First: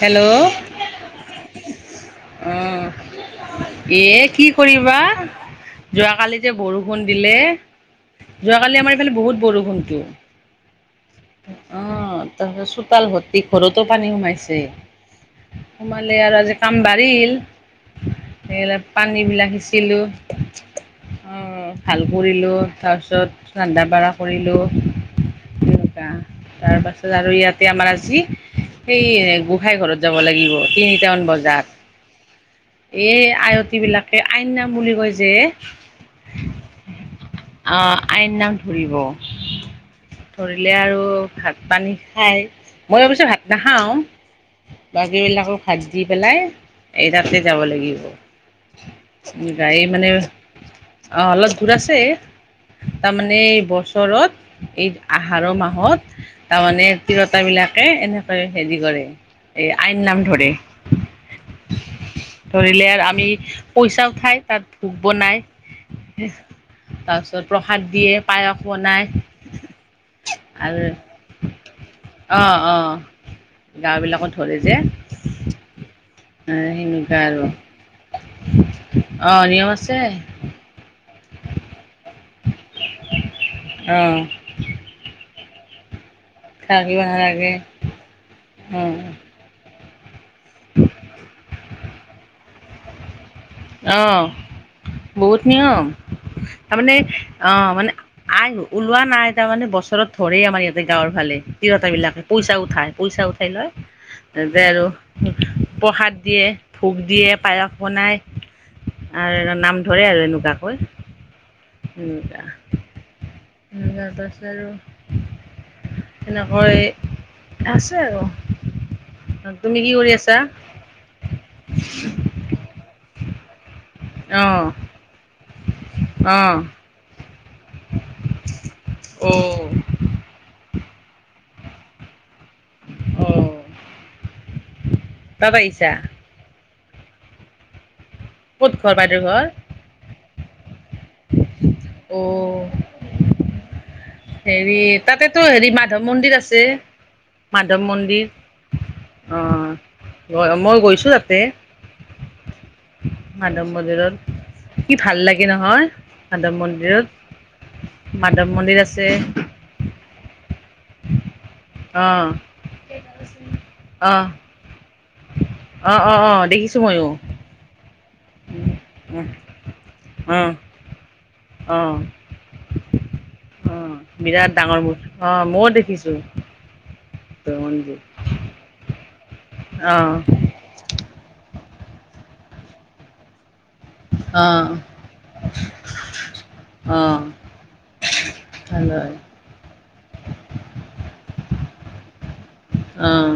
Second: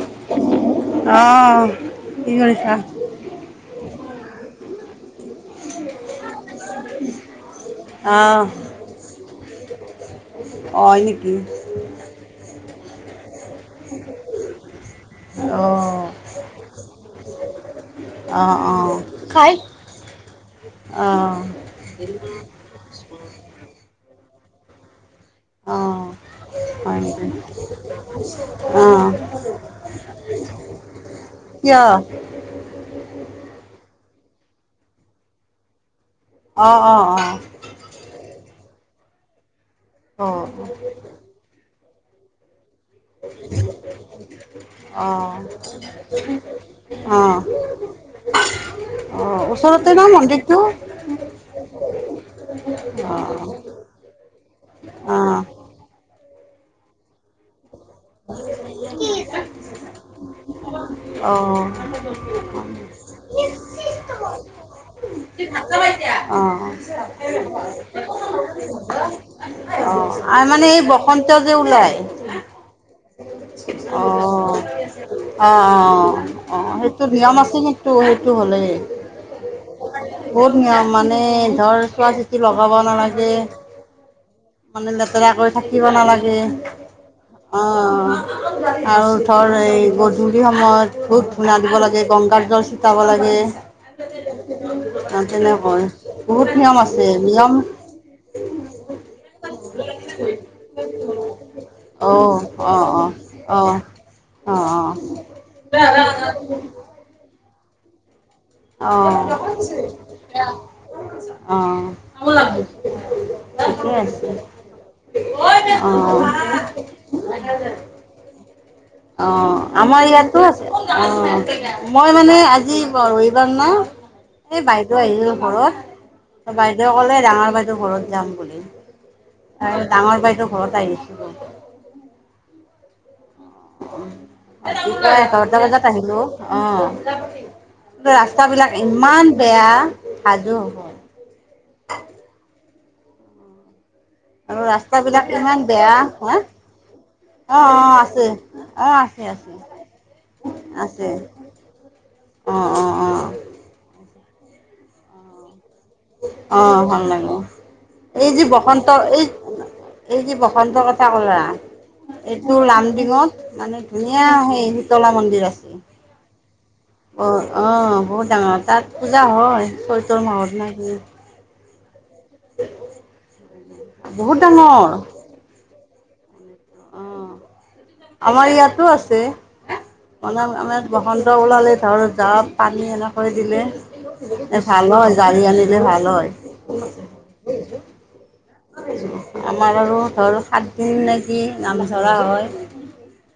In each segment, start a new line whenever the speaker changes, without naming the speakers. Hello!
আহ কি কৰিছা?
অঁ। এ কি কৰিবা। যোৱাকালি যে বৰষুণ দিলে,
আহ
যোৱাকালি আমাৰ এইফালে বহুত বৰষুণতো।
অ' হয় নেকি?
অঁ, তাৰপিছত চোতাল ভৰ্তি, ঘৰতো পানী সোমাইছে।
অহ।
লে আৰু আজি কাম বাঢ়িল,
অ অ
সেইবিলাক পানীবিলাক সিঁচিলো।
অ
উম ভাল কৰিলোঁ তাৰপিছত ৰান্ধা - বাঢ়া কৰিলোঁ।
অ
তেনেকুৱা তাৰ
হয়
পাছত
নেকি?
আৰু ইয়াতে আমাৰ আজি
অ
সেই গোসাঁই ঘৰত যাব লাগিব, তিনিটামান বজাত।
কিয়?
এই আয়তীবিলাকে আই নাম বুলি কয় যে।
অ', অ', অ'।
অ', আইন নাম ধৰিব,
অ
ধৰিলে আৰু ভাত পানী খায়, মই অৱশ্যে ভাত নাখাওঁ।
অ
বাকীবিলাকক ভাত দি পেলাই, এই
অ
তাতে যাব লাগিব।
অ',
গাড়ী
ওচৰতে ন
মানে
মন্দিৰটো?
অ অলপ দুৰ আছে।
অ
তাৰমানে এই বছৰত, এই
অ অ অ
আহাৰ মাহত তাৰমানে তিৰোতাবিলাক কে এনেকৈ হেৰি কৰে এই আই নাম ধৰে।
অঁ।
ধৰিলে আৰ আমি পইচা উঠাই তাত ভোগ বনাই
অঁ।
তাৰপিছত প্ৰসাদ দিয়ে, পায়স বনায়
অ আৰু মানে এই বসন্ত যে ওলাই
অঁ অঁ, গাঁওবিলাকত ধৰে যে।
অ', অ', অ'। অ', সেইটো
সেনেকুৱা
নিয়ম
আৰু
আছে কিন্তু সেইটো হ'লে।
অ নিয়ম আছে।
বহুত নিয়ম মানে ধৰ, চোৱা - চিতি লগাব নালাগে।
অহ
মানে লেতেৰাকৈ থাকিব নালাগে,
থাকিব নালাগে।
অ', অ'।
অ
আৰু ধৰ এই গধূলি সময়ত ধূপ - ধূনা দিব লাগে, গংগাজল চি টাব লাগে। অ'
বহুত নিয়ম।
তেনেকৈ, বহুত নিয়ম আছে, নিয়ম
আইন ওলোৱা নাই, তাৰ মানে বছৰত ধৰেই আমাৰ ইয়াতে গাঁৱৰ ফালে
অ
তিৰোতাবিলাকে পইচা
অ অ
উঠাই, পইচা উঠ
অ
ঠেলৈ
অ
তাতে আৰু প্ৰসাদ দিয়ে, ভোগ দিয়ে, পায়স বনাই আৰু নাম ধৰে আৰু
অ
এনেকুৱাকৈ
অ।
উম
ঠিকে
তাৰ
আছে
পাছ আৰু তেনেকৈ
অ
টাস্ক তে আৰু।
অ,
তুমি কি
আমাৰ
কৰি আছা?
ইয়াতো আছে, অ মই মানে আজি পৰিবাৰ না এই
অহ
বাইদেউ আহিলো। ঘৰত, এ
অহ
বাইদেউ ক'লে ডাঙৰ বাইদেউৰ ঘৰত যাম বুলি।
অ
আৰ ডাঙৰ বাইদেউৰ ঘৰত আহিছিলো।
অ'।
অ দুটা
তাত
এঘাৰটা বজাত
আহিছা?
আহিলো অ, তোৰ ৰাস
ক'ত
তাবিলাক
ঘৰ বাইদেউৰ
ইমান
ঘৰ?
বেয়া হাজো হব।
অ।
আৰু
হেৰি
ৰাস্তাবিলাক
তাতেতো
ইমান
হেৰি
বেয়া
মাধৱ মন্দিৰ
হা
আছে।
অ
মাধৱ
অ
মন্দিৰ,
আছে অ আছে
অ
আছে
গৈ মই গৈছো
আছে
তাতে।
অ অ অ
মাধৱ মন্দিৰত, কি ভাল লাগে নহয়। মাধৱ
অ ভাল
মন্দিৰত।
লাগে, এই যে
মাধৱ মন্দিৰ
বসন্ত
আছে
এই এই যে বসন্ত কথা ক'লা
অ'
এইবোৰ লামডিঙত মানে ধুনীয়া
অ'
সেই শীতলা মন্দিৰ আছে।
টো ময়ো।
অ অ বহুত ডাঙৰ তাত পূজা হয় চৈতৰ
অ'
মাহত নাই।
অ
[unintelligible]
অ বিৰাট ডাঙৰ ম অ ময়ও দেখিছোঁ মন্দিৰ
আমাৰ ইয়াতো আছে
অ
আমক বসন্ত ওলালে ঘৰত জাপ পানী এনেকৈ দিলে এ
অ'
ভাল হয় জালি আনিলে ভাল হয়
অঁ
আমাৰ আৰু ধৰ সাতদিন নেকি নাম ধৰা হয়
অঁ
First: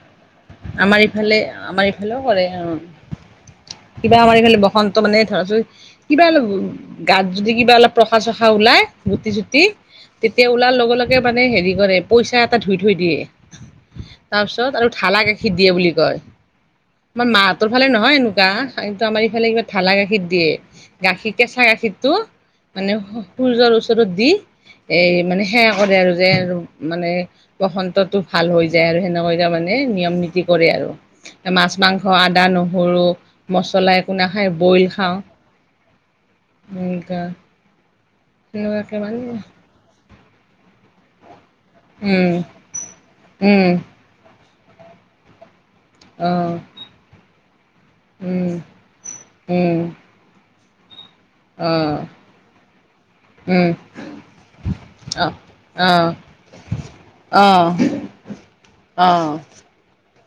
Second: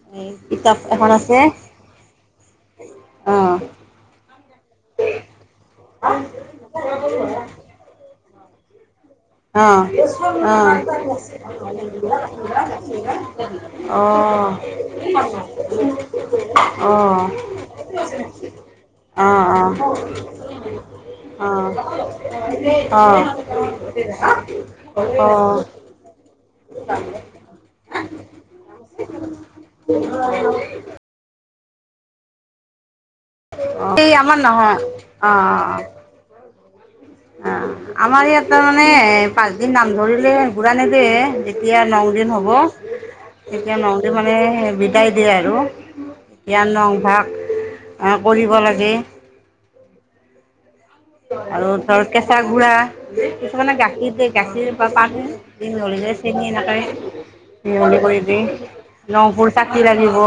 [unintelligible]
আমাৰ ইফালে আমাৰ ইফালেও কৰে অ
অঁ
কিবা আমাৰ এইফালে বসন্ত মানে ধৰাচোন
এই
কিবা অলপ গাত যদি কিবা অলপ পশা চসা ওলায় গুটি চুটি তেতিয়া ওলাৰ লগে লগে মানে হেৰি কৰে পইচা এটা ধুই থৈ দিয়ে তাৰ পিছত আৰু ঢালা গাখীৰ দিয়ে বুলি
আমাৰ
কয় তোমাৰ মাহতৰ ফালে নহয় এনো কোৱা, এইটো আমাৰ ইফালে কিবা ঢালা গাখীৰ দিয়ে। গাখীৰ কেঁচা গাখীৰটো মানে সূ সূৰ্য্য ওচৰত দি এই মানে সেৱা কৰে আৰু যে আৰু মানে বসন্তটো ভাল হৈ যায় আৰু সেনেকৈ কৰি দিয়া মানে নিয়ম নীতি কৰে আৰু মাছ, মাংস, আদা, নহৰু, মছলা, একো নাখাই
নহয়
বইল খাওঁ
অ
সেনকা
অ, আমাৰ ইয়াটো মানে পাঁচদিন নাম ধৰিলে ঘুৰা নেদে যেতিয়া ন দিন
উম
হ'ব
উম
তেতিয়া ন দিন মানে বিদায় দিয়ে আৰু
অহ
ইয়া নমভাগ
উম
কৰিব লাগে
উম
আৰু
অহ
ধৰ কেঁচা গুৰা,
উম
কিছুমানে গাখীৰ দিয়ে গাখীৰ বা
অহ
পাতহে দিল
অহ
নললে চিনি নাপাই
অহ
সিহকে কৰিবি নপুৰ চাকি লাগিব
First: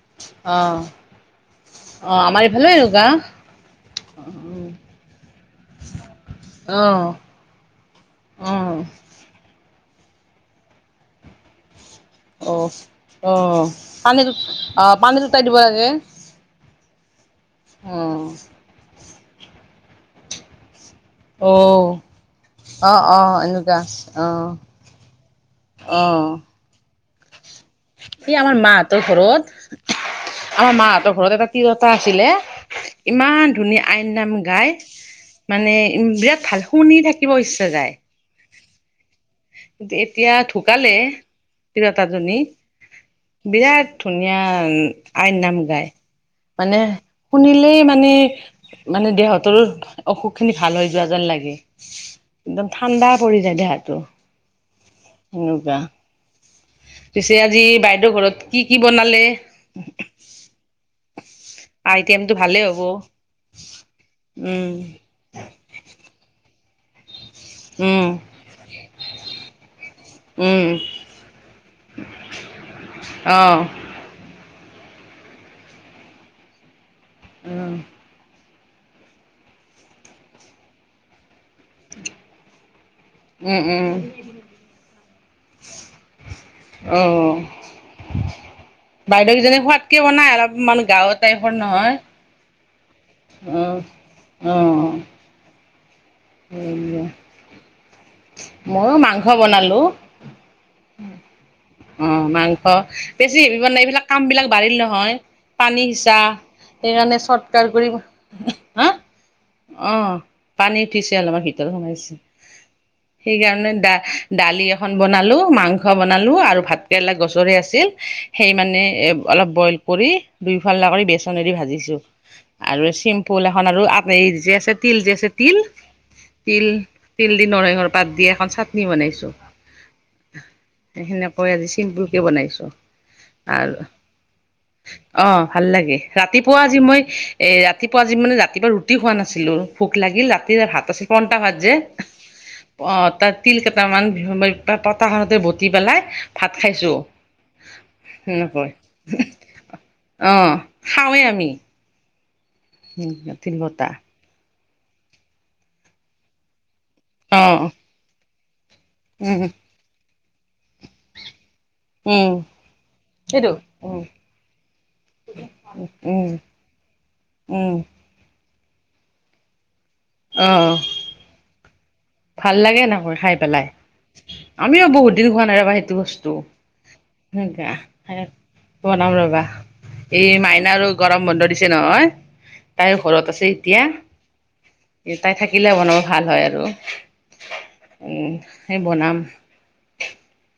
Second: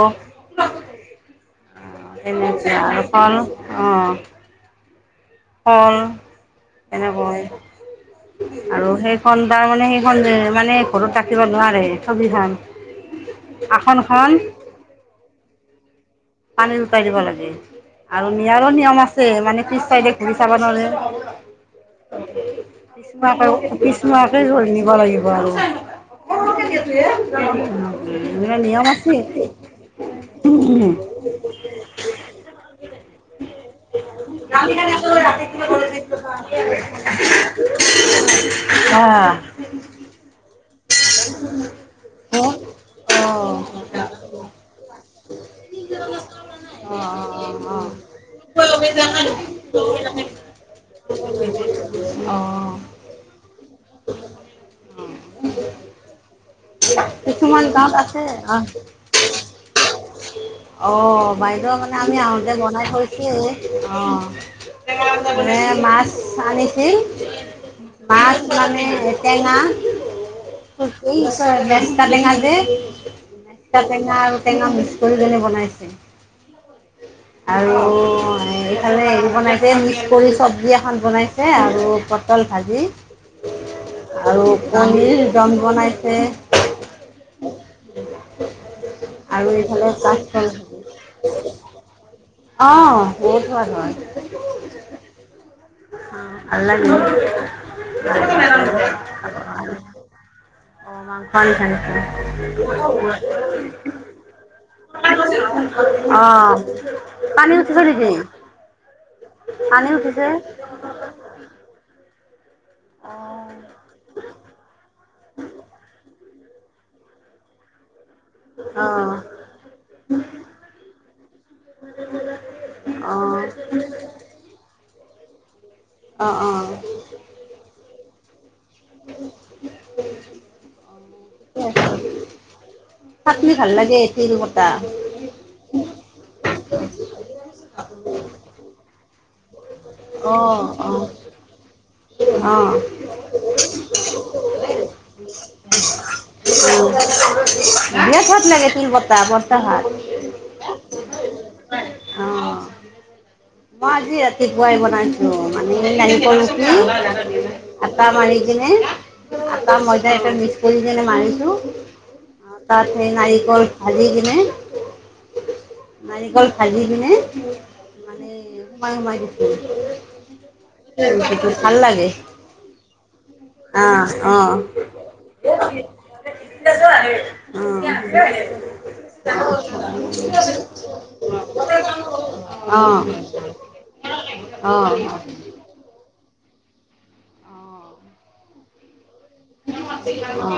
অ অ আমাৰ এইফালেও এনকা
অ অ
আহ
এনকা আৰু সে
অ
সেইখন তাৰ মানে সেইখন যে মানে ঘৰত ৰাখিব নোৱাৰে। ছবিখন
অ অ, পানী
আসনখন
উট পানী উটাই দিব লাগে।
পানী উটাই দিব লাগে
অ
আৰু নিয়াৰো নিয়ম আছে মানে পিছ চাইডে ঘূৰি চাব নোৱাৰে।
অঁ
পিছ নোহোৱাকে পিছ
অ
নোহোৱাকে ধৰি নিব লাগিব আৰু কি
সি আমাৰ মাহঁতৰ ঘৰত আমা মাহঁত ঘ ঘৰত এটা তিৰো এটা আছিলে, ইমান ধুনীয়া আই নাম গাই মানে ইম বিৰাট ভাল শুনি থাকিব ইচ্ছা যায়।
অহ
এতিয়া ঢুকালে
ও
তিৰোতাজনী।
ও ও,
বিৰাট ধুনীয়া আই নাম গায়। মানে
ও, ও।
শুনিলেই মানে মানে দেহতৰো অসুখ খিনি ভাল হৈ যোৱা যেন লাগে। একদম ঠাণ্ডা পৰি যায় দেহাটো। সেনে কোৱা, পিছে আজি
কিছুমান গাঁৱত
বাইদেউ
আছে
ঘৰত
অ
কি কি বনালে?
অ, বাইদেউ মানে আমি
আইটেমটো
আহোতে
ভালেই হ'ব।
বনাই থৈছো, অ!
উম,
মানে মাছ আনিছিল!
উম,
মাছ মানে এ টেঙা।
উম,
গেচ পালেঙা যে
অ',
টেঙা আৰু টেঙা মিক্স কৰি পেনে বনাইছে,
উম।
আৰু হে হেৰি বনাইছে, মিক্স কৰি চব্জী এখন বনাইছে আৰু পটল ভাজি
উম, উম,
আৰু কনীৰ দম বনাইছে।
অ', বাইদেউ
আৰু
কেইজনী
এইফালে
সোৱাদকে বনাই
কাচকল
অলপ মানুহ, গাঁৱৰ টাইপৰ নহয়।
অ', বহুত সোৱাদ
অ'।
হয়,
অ',
অ', ভাল লাগে।
মইও মাংস বনালো।
অ মাং
অ' মাংস, বেছি হেৰি মানে, এইবিলাক কাম বিলাক বাঢ়িল নহয়। পানী সিঁচা,
অঁ
সেইকাণে চত
পানী
কাৰ
উঠিছে
কৰিব,
নেকি
হা',
পানী
অ',
উঠিছে
পানীত, উঠিছে অলমান ভিতৰত সোমাইছে
অঁ
সেইকাৰণে দা দালি এখন বনালো মাংস বনালো আৰু ভাত ভাতকেৰেলা গছৰে আছিল সেই মানে
অঁ
এ অলপ বইল কৰি দুই-ফাল্লা কৰি বেচনেৰে ভাজিছো আৰু চিম্পুল এখন আৰু আপনা--এই যে আছে তিল যে আছে তিল
অঁ অঁ
তিল
অঁ
তিল দি নৰসিংহৰ পাত দি এখন চাটনি বনাইছো সেই সেনেকৈ আজি চিম্পুল কে বনাইছো
চাটনি ভাল
আৰু
লাগে তিলবতা
অঁ ভাল লাগে ৰাতিপুৱা আজি মই এ ৰাতিপুৱা আজি মানে ৰাতিপুৱা ৰুটি খোৱা নাছিলোঁ ভোক
অ
লাগিল ৰাতি এ
অ
ভাত আছিল পন্টা ভাত যে অ', তাত তিল কেইটামান পতাখনতে বতি পেলাই। ভাত
অ
খাইছো
বিৰাট ভাল লাগে তিল বটা পান্টা ভাত
অঁ', খাওঁৱেই আমি।
অ
[unintelligible]
মই আজি ৰাতিপুৱাই বনাইছো, মানে নাৰিকল ৰুকি।
অ', অ
আটা মাৰি কিনে,
উম'
ত ময়দা ইয়াতে মিছ কৰি কেনে মাৰিছোঁ
উম,
তাত সেই
সেইটো
নাৰিকল
উম,
ভাজি কিনে
উম,
নাৰিকল ভাজি কিনে
উম,
মানে সোমাই সোমাই দিছো
অঁ
টো ভাল লাগে
ভাল লাগে এনেকৈ খাই পেলাই
অ অ
আমিও বহুত দিন
অ', অ', অ', অ',
খোৱা নাই ৰবা সেইটো বস্তু
শুনিছো হয় নেকি?
[unintelligible] বনাম ৰবা এই মাইনাৰো গৰম বন্ধ দিছে নহয়
অ'।
[unintelligible] এতিয়া,
অ', হয়
তাই থাকিলে বনাব ভাল হয় আৰু। উম, সেই বনাম।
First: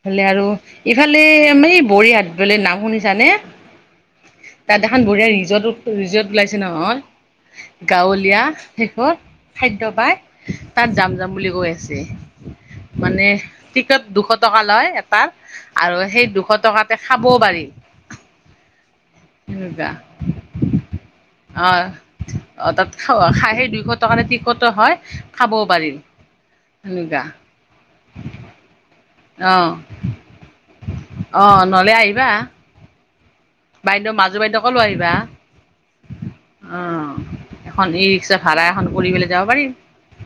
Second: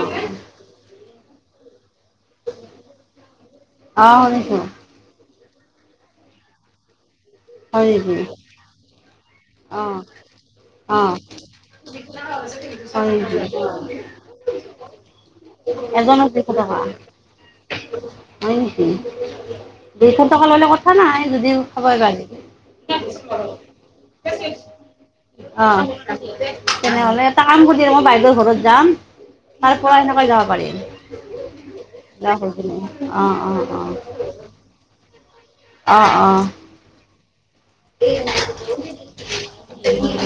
ইফালে আৰু, ইফালে আমাৰ এই বৰিহাত বুলি নাম শুনিছা নে?
অ', শুনিছো।
তাত এখন বঢ়িয়া ৰিজৰ্ট, ৰিজৰ্ট ওলাইছে নহয়। গাঁৱলীয়া, সেইখনত খাদ্য পায়, তাত যাম যাম বুলি বেছি, মানে,
নেকি?
টিকট দুশ টকা লয় এটাৰ, আৰু সেই
এজনক
দুশ
টকা
টকাতে খাব পাৰি।
হয় নেকি,
সেনেকুৱা
দুশ টকা ললি কথা নাই যদিও
অ',
খাবই পাৰি।
অ', তাত খ সেই দুইশ টকাৰে টিকটো হ'য়, খাবও
অ',
পাৰি।
তেনেহলে
সেনেকুৱা
এটা কাম কৰি, মই বাইদেউৰ ঘৰত যাম।
অ',
তাৰপৰা সেনেকৈ যাব পাৰিম,
অ', নহ'লে আহিবা
[unintelligible] অ' অ'।
বাইদেউ, মাজু বাইদেউকো লৈ আহিবা, অ'। এখন ই ৰিক্সা ভাড়া এখন কৰি পেলাই যাব পাৰিম।
অ', [unintelligible]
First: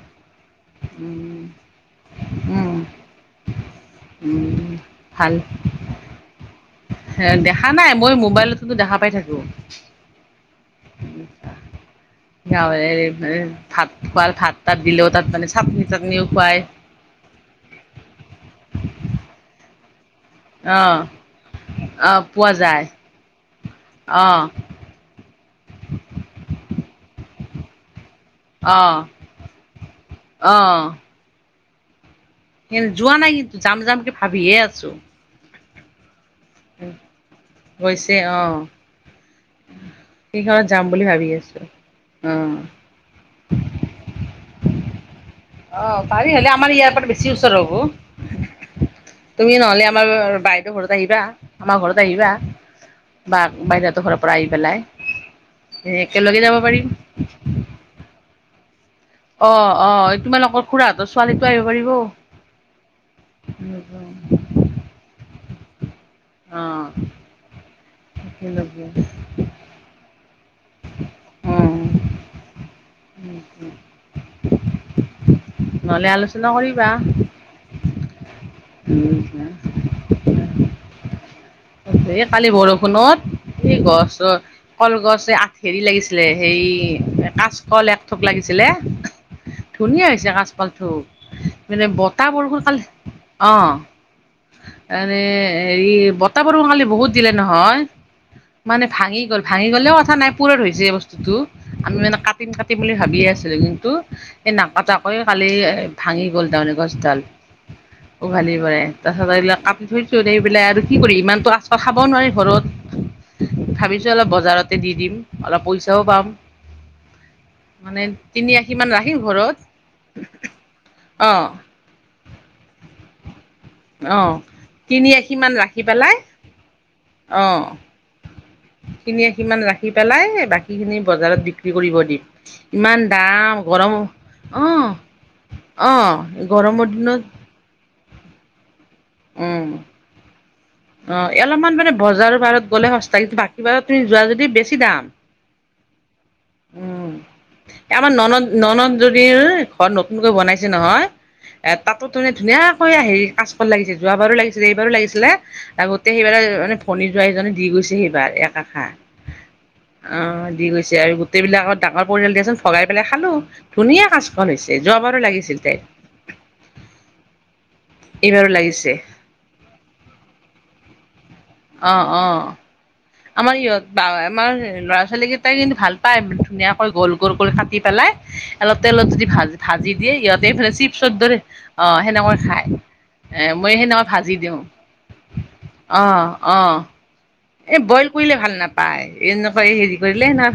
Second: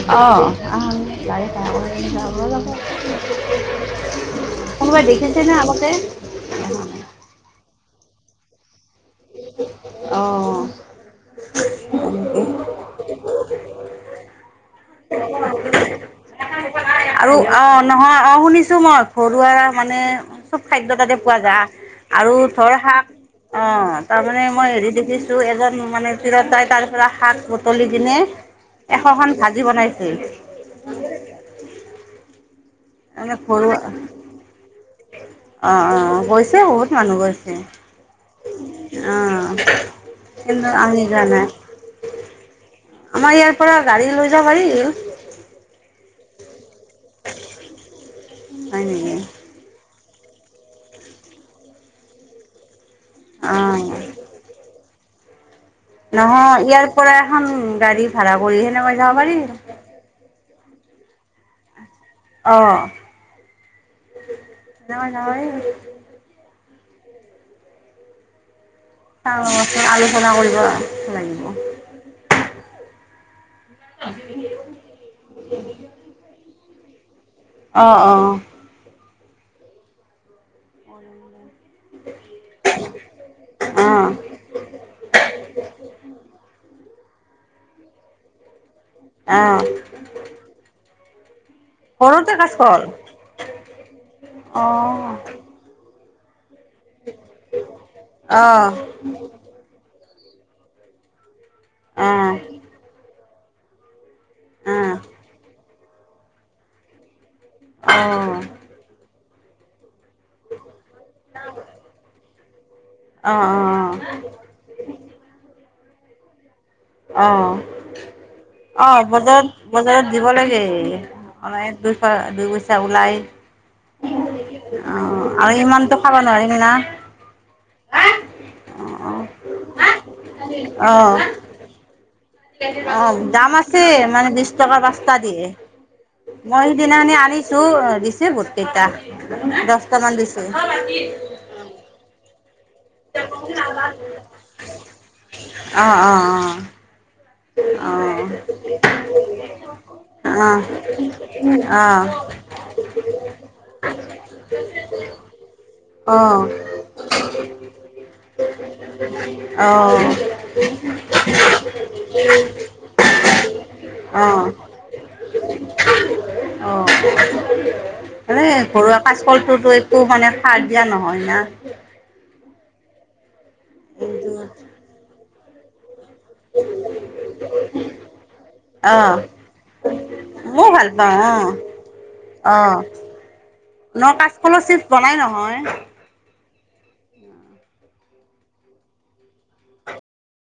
উম, উম। উম,
কোনোবাই
ভাল
দেখিছেনে আগতে?
দেখা নাই, মই মোবাইলতো দেখা পাই থাকো।
অ'
গাঁৱে ভাত খুৱাল, ভাত তাত দিলেওঁ, তাত মানে চাটনি চাটনিও খুৱায়।
আৰু অ', নহয় অ' শুনিছো মই ঘৰুৱা মানে চব খাদ্য
অ',
তাতে পোৱা যায়,
অ',
আৰু
পোৱা
ধৰ
যায়
শাক অ', তাৰমানে
অ',
মই হেৰি দেখিছো টো, এজন মানে টিৰোতাই তাৰপৰা শাক বুটলি কিনে
অ',
এশখন ভাজি বনাইছিল।
অ'। যোৱা নাই
মানে
কিন্তু, যাম
ঘৰুৱা
যাম কে ভাবিহে আছো।
অ', অ' গৈছে, বহুত মানুহ গৈছে,
গৈছে
অ'।
সি
কিন্তু
ঘৰত যাম
আমি
বুলি
যোৱা
ভাবি
নাই
আছো, অ'।
আমাৰ ইয়াৰ পৰা গাড়ী লৈ যাব পাৰি।
অ', পাৰি হ'লে আমাৰ ইয়াৰ পৰা বেছি ওচৰ হ'ব।
হয় নেকি?
তুমি নহ'লে আমাৰ বাইদউ ঘৰত আহিবা, আমাৰ ঘৰত আহিবা, বা
অ
বাইদেউ হতৰ ঘৰত পৰা আহি পেলাই, একেলগে যাব
নহয়
পাৰিম।
ইয়াৰ পৰা এখন গাড়ী ভাড়া কৰি সেনেকৈ যাব পাৰি
অ', অ' তোমাৰালোকৰ খুৰাহঁতৰ, ছোৱালীতটো আহিব পাৰিব।
অ', নহয় নহয়
অ', [unintelligible]
অ', সেই আলোচনা কৰিব। লাগিব।
অহ [inaudible]
[unintelligible]
নহ'লে আলোচনা কৰিবা।
অ', অ'।
উম, উম। এই কালি বৰষুণত, এই
অ
গছৰ কলগছ আঠ হেৰি লাগিছিলে, সেই কাচকল একথোক লাগিছিলে।
অ
ধুনীয়া হৈছে কাচকল থোক। মানে
ঘৰতে
বতাহ বৰষুণ কাল
কাচকল
অ
অ
এনে হেৰি বতাহ বৰখুন কালি বহুত দিলে নহয়
অ অ অ
মানে ভাঙি গ'ল। ভাঙি গ'লেও কথা নাই পূৰত হৈছে এই বস্তুটো আমি
অ
মানে কাটিম কাটিম বুলি ভাবিয়ে আছিলোঁ কিন্তু এ নাক তাকৈ কালি ভাঙি গ'ল তাৰমানে গছডাল উভালি পৰে। তাৰপাছত আহিলৈ [unintelligible] এইবিলাক আৰু কি কৰি ইমানতো আচ পাল খাব নোৱাৰি
অ অ
ঘৰত ভাবিছো অলপ বজাৰতে দি দিম অলপ পইচাও পাম।
অ
মানে তিনি আশী মান
অহ
ৰাখিম ঘৰত
বজাৰত বজাৰত দিব লাগেই।
অঁ
মানে দুইশ দুই পইচা ওলাই
অঁ
অ
তিনি
আৰু ইমানতটো খাব নোৱাৰিম না।
অ কিনিয়ে সিমান ৰাখি পেলাই বাকী খিনি
অ',
বজাৰত বি ক্ৰি কৰিব দি।
অ দাম আছে মানে বিশ টকাৰ পাঁচটা দিয়ে।
অ গৰমৰ দিনত
টো দিছে বোটকেইটা দছটামান দিছে।
এ অলপমান জাতে বজাৰৰ বাৰত গ'লে সস্তা কিন্তু বাকী বাৰ তুমি যোৱা যদি বেছি দাম।
অ', অ', অ',
উম। আমাৰ
অ',
ননদ ননদ জনিৰ ঘৰত নতুনকৈ
অ', অ',
বনাইছে নহয়। এ তাতো তাৰানে ধুনীয়াকৈ হেৰি কাচকল লাগিছিল যোৱ বাৰো লাগিছিলে এইবাৰো লাগিছিলে। গোতে সেইবাৰ
অ',
মানে ভনী যোৱাই জনে দি গৈছে সেইবাৰ এক আষা।
অ',
অ দি গৈছে আৰু গোটেই বিলাকত টাকা পৰিয়াল দিয়াচোন ভগাই পেলাই খালো ধুনীয়া
অ',
কাচকল হৈছে যোৱাবাৰো লাগিছিল তাইৰ।
অ।
এইবাৰো লাগিছে।
ফলটোতো একো মানে সাৰ দিয়া নহয় না
অ অ আমাৰ ইহঁত বা আমাৰ ল'ৰা ছোৱালী কেইটাই কিন্তু ভাল তাই ধুনীয়াকৈ গোল গোল কৰিল কাটি পেলাই অলপ তেলত
অ',
যদি ভা ভাজি দিয়ে ইহতে
ময়ো
এইফালে
ভাল
চিপ
পাওঁ অ
চদৰে অ সেনেকৈ
অ
খাই,
ন
এ মই সেনেকা ভাজি দিওঁ।
কাচকলৰ চিপছ বনাই নহয়
অ অ। এ বইল কৰিলে ভাল নাপায় এনেকা হেৰি কৰিলে না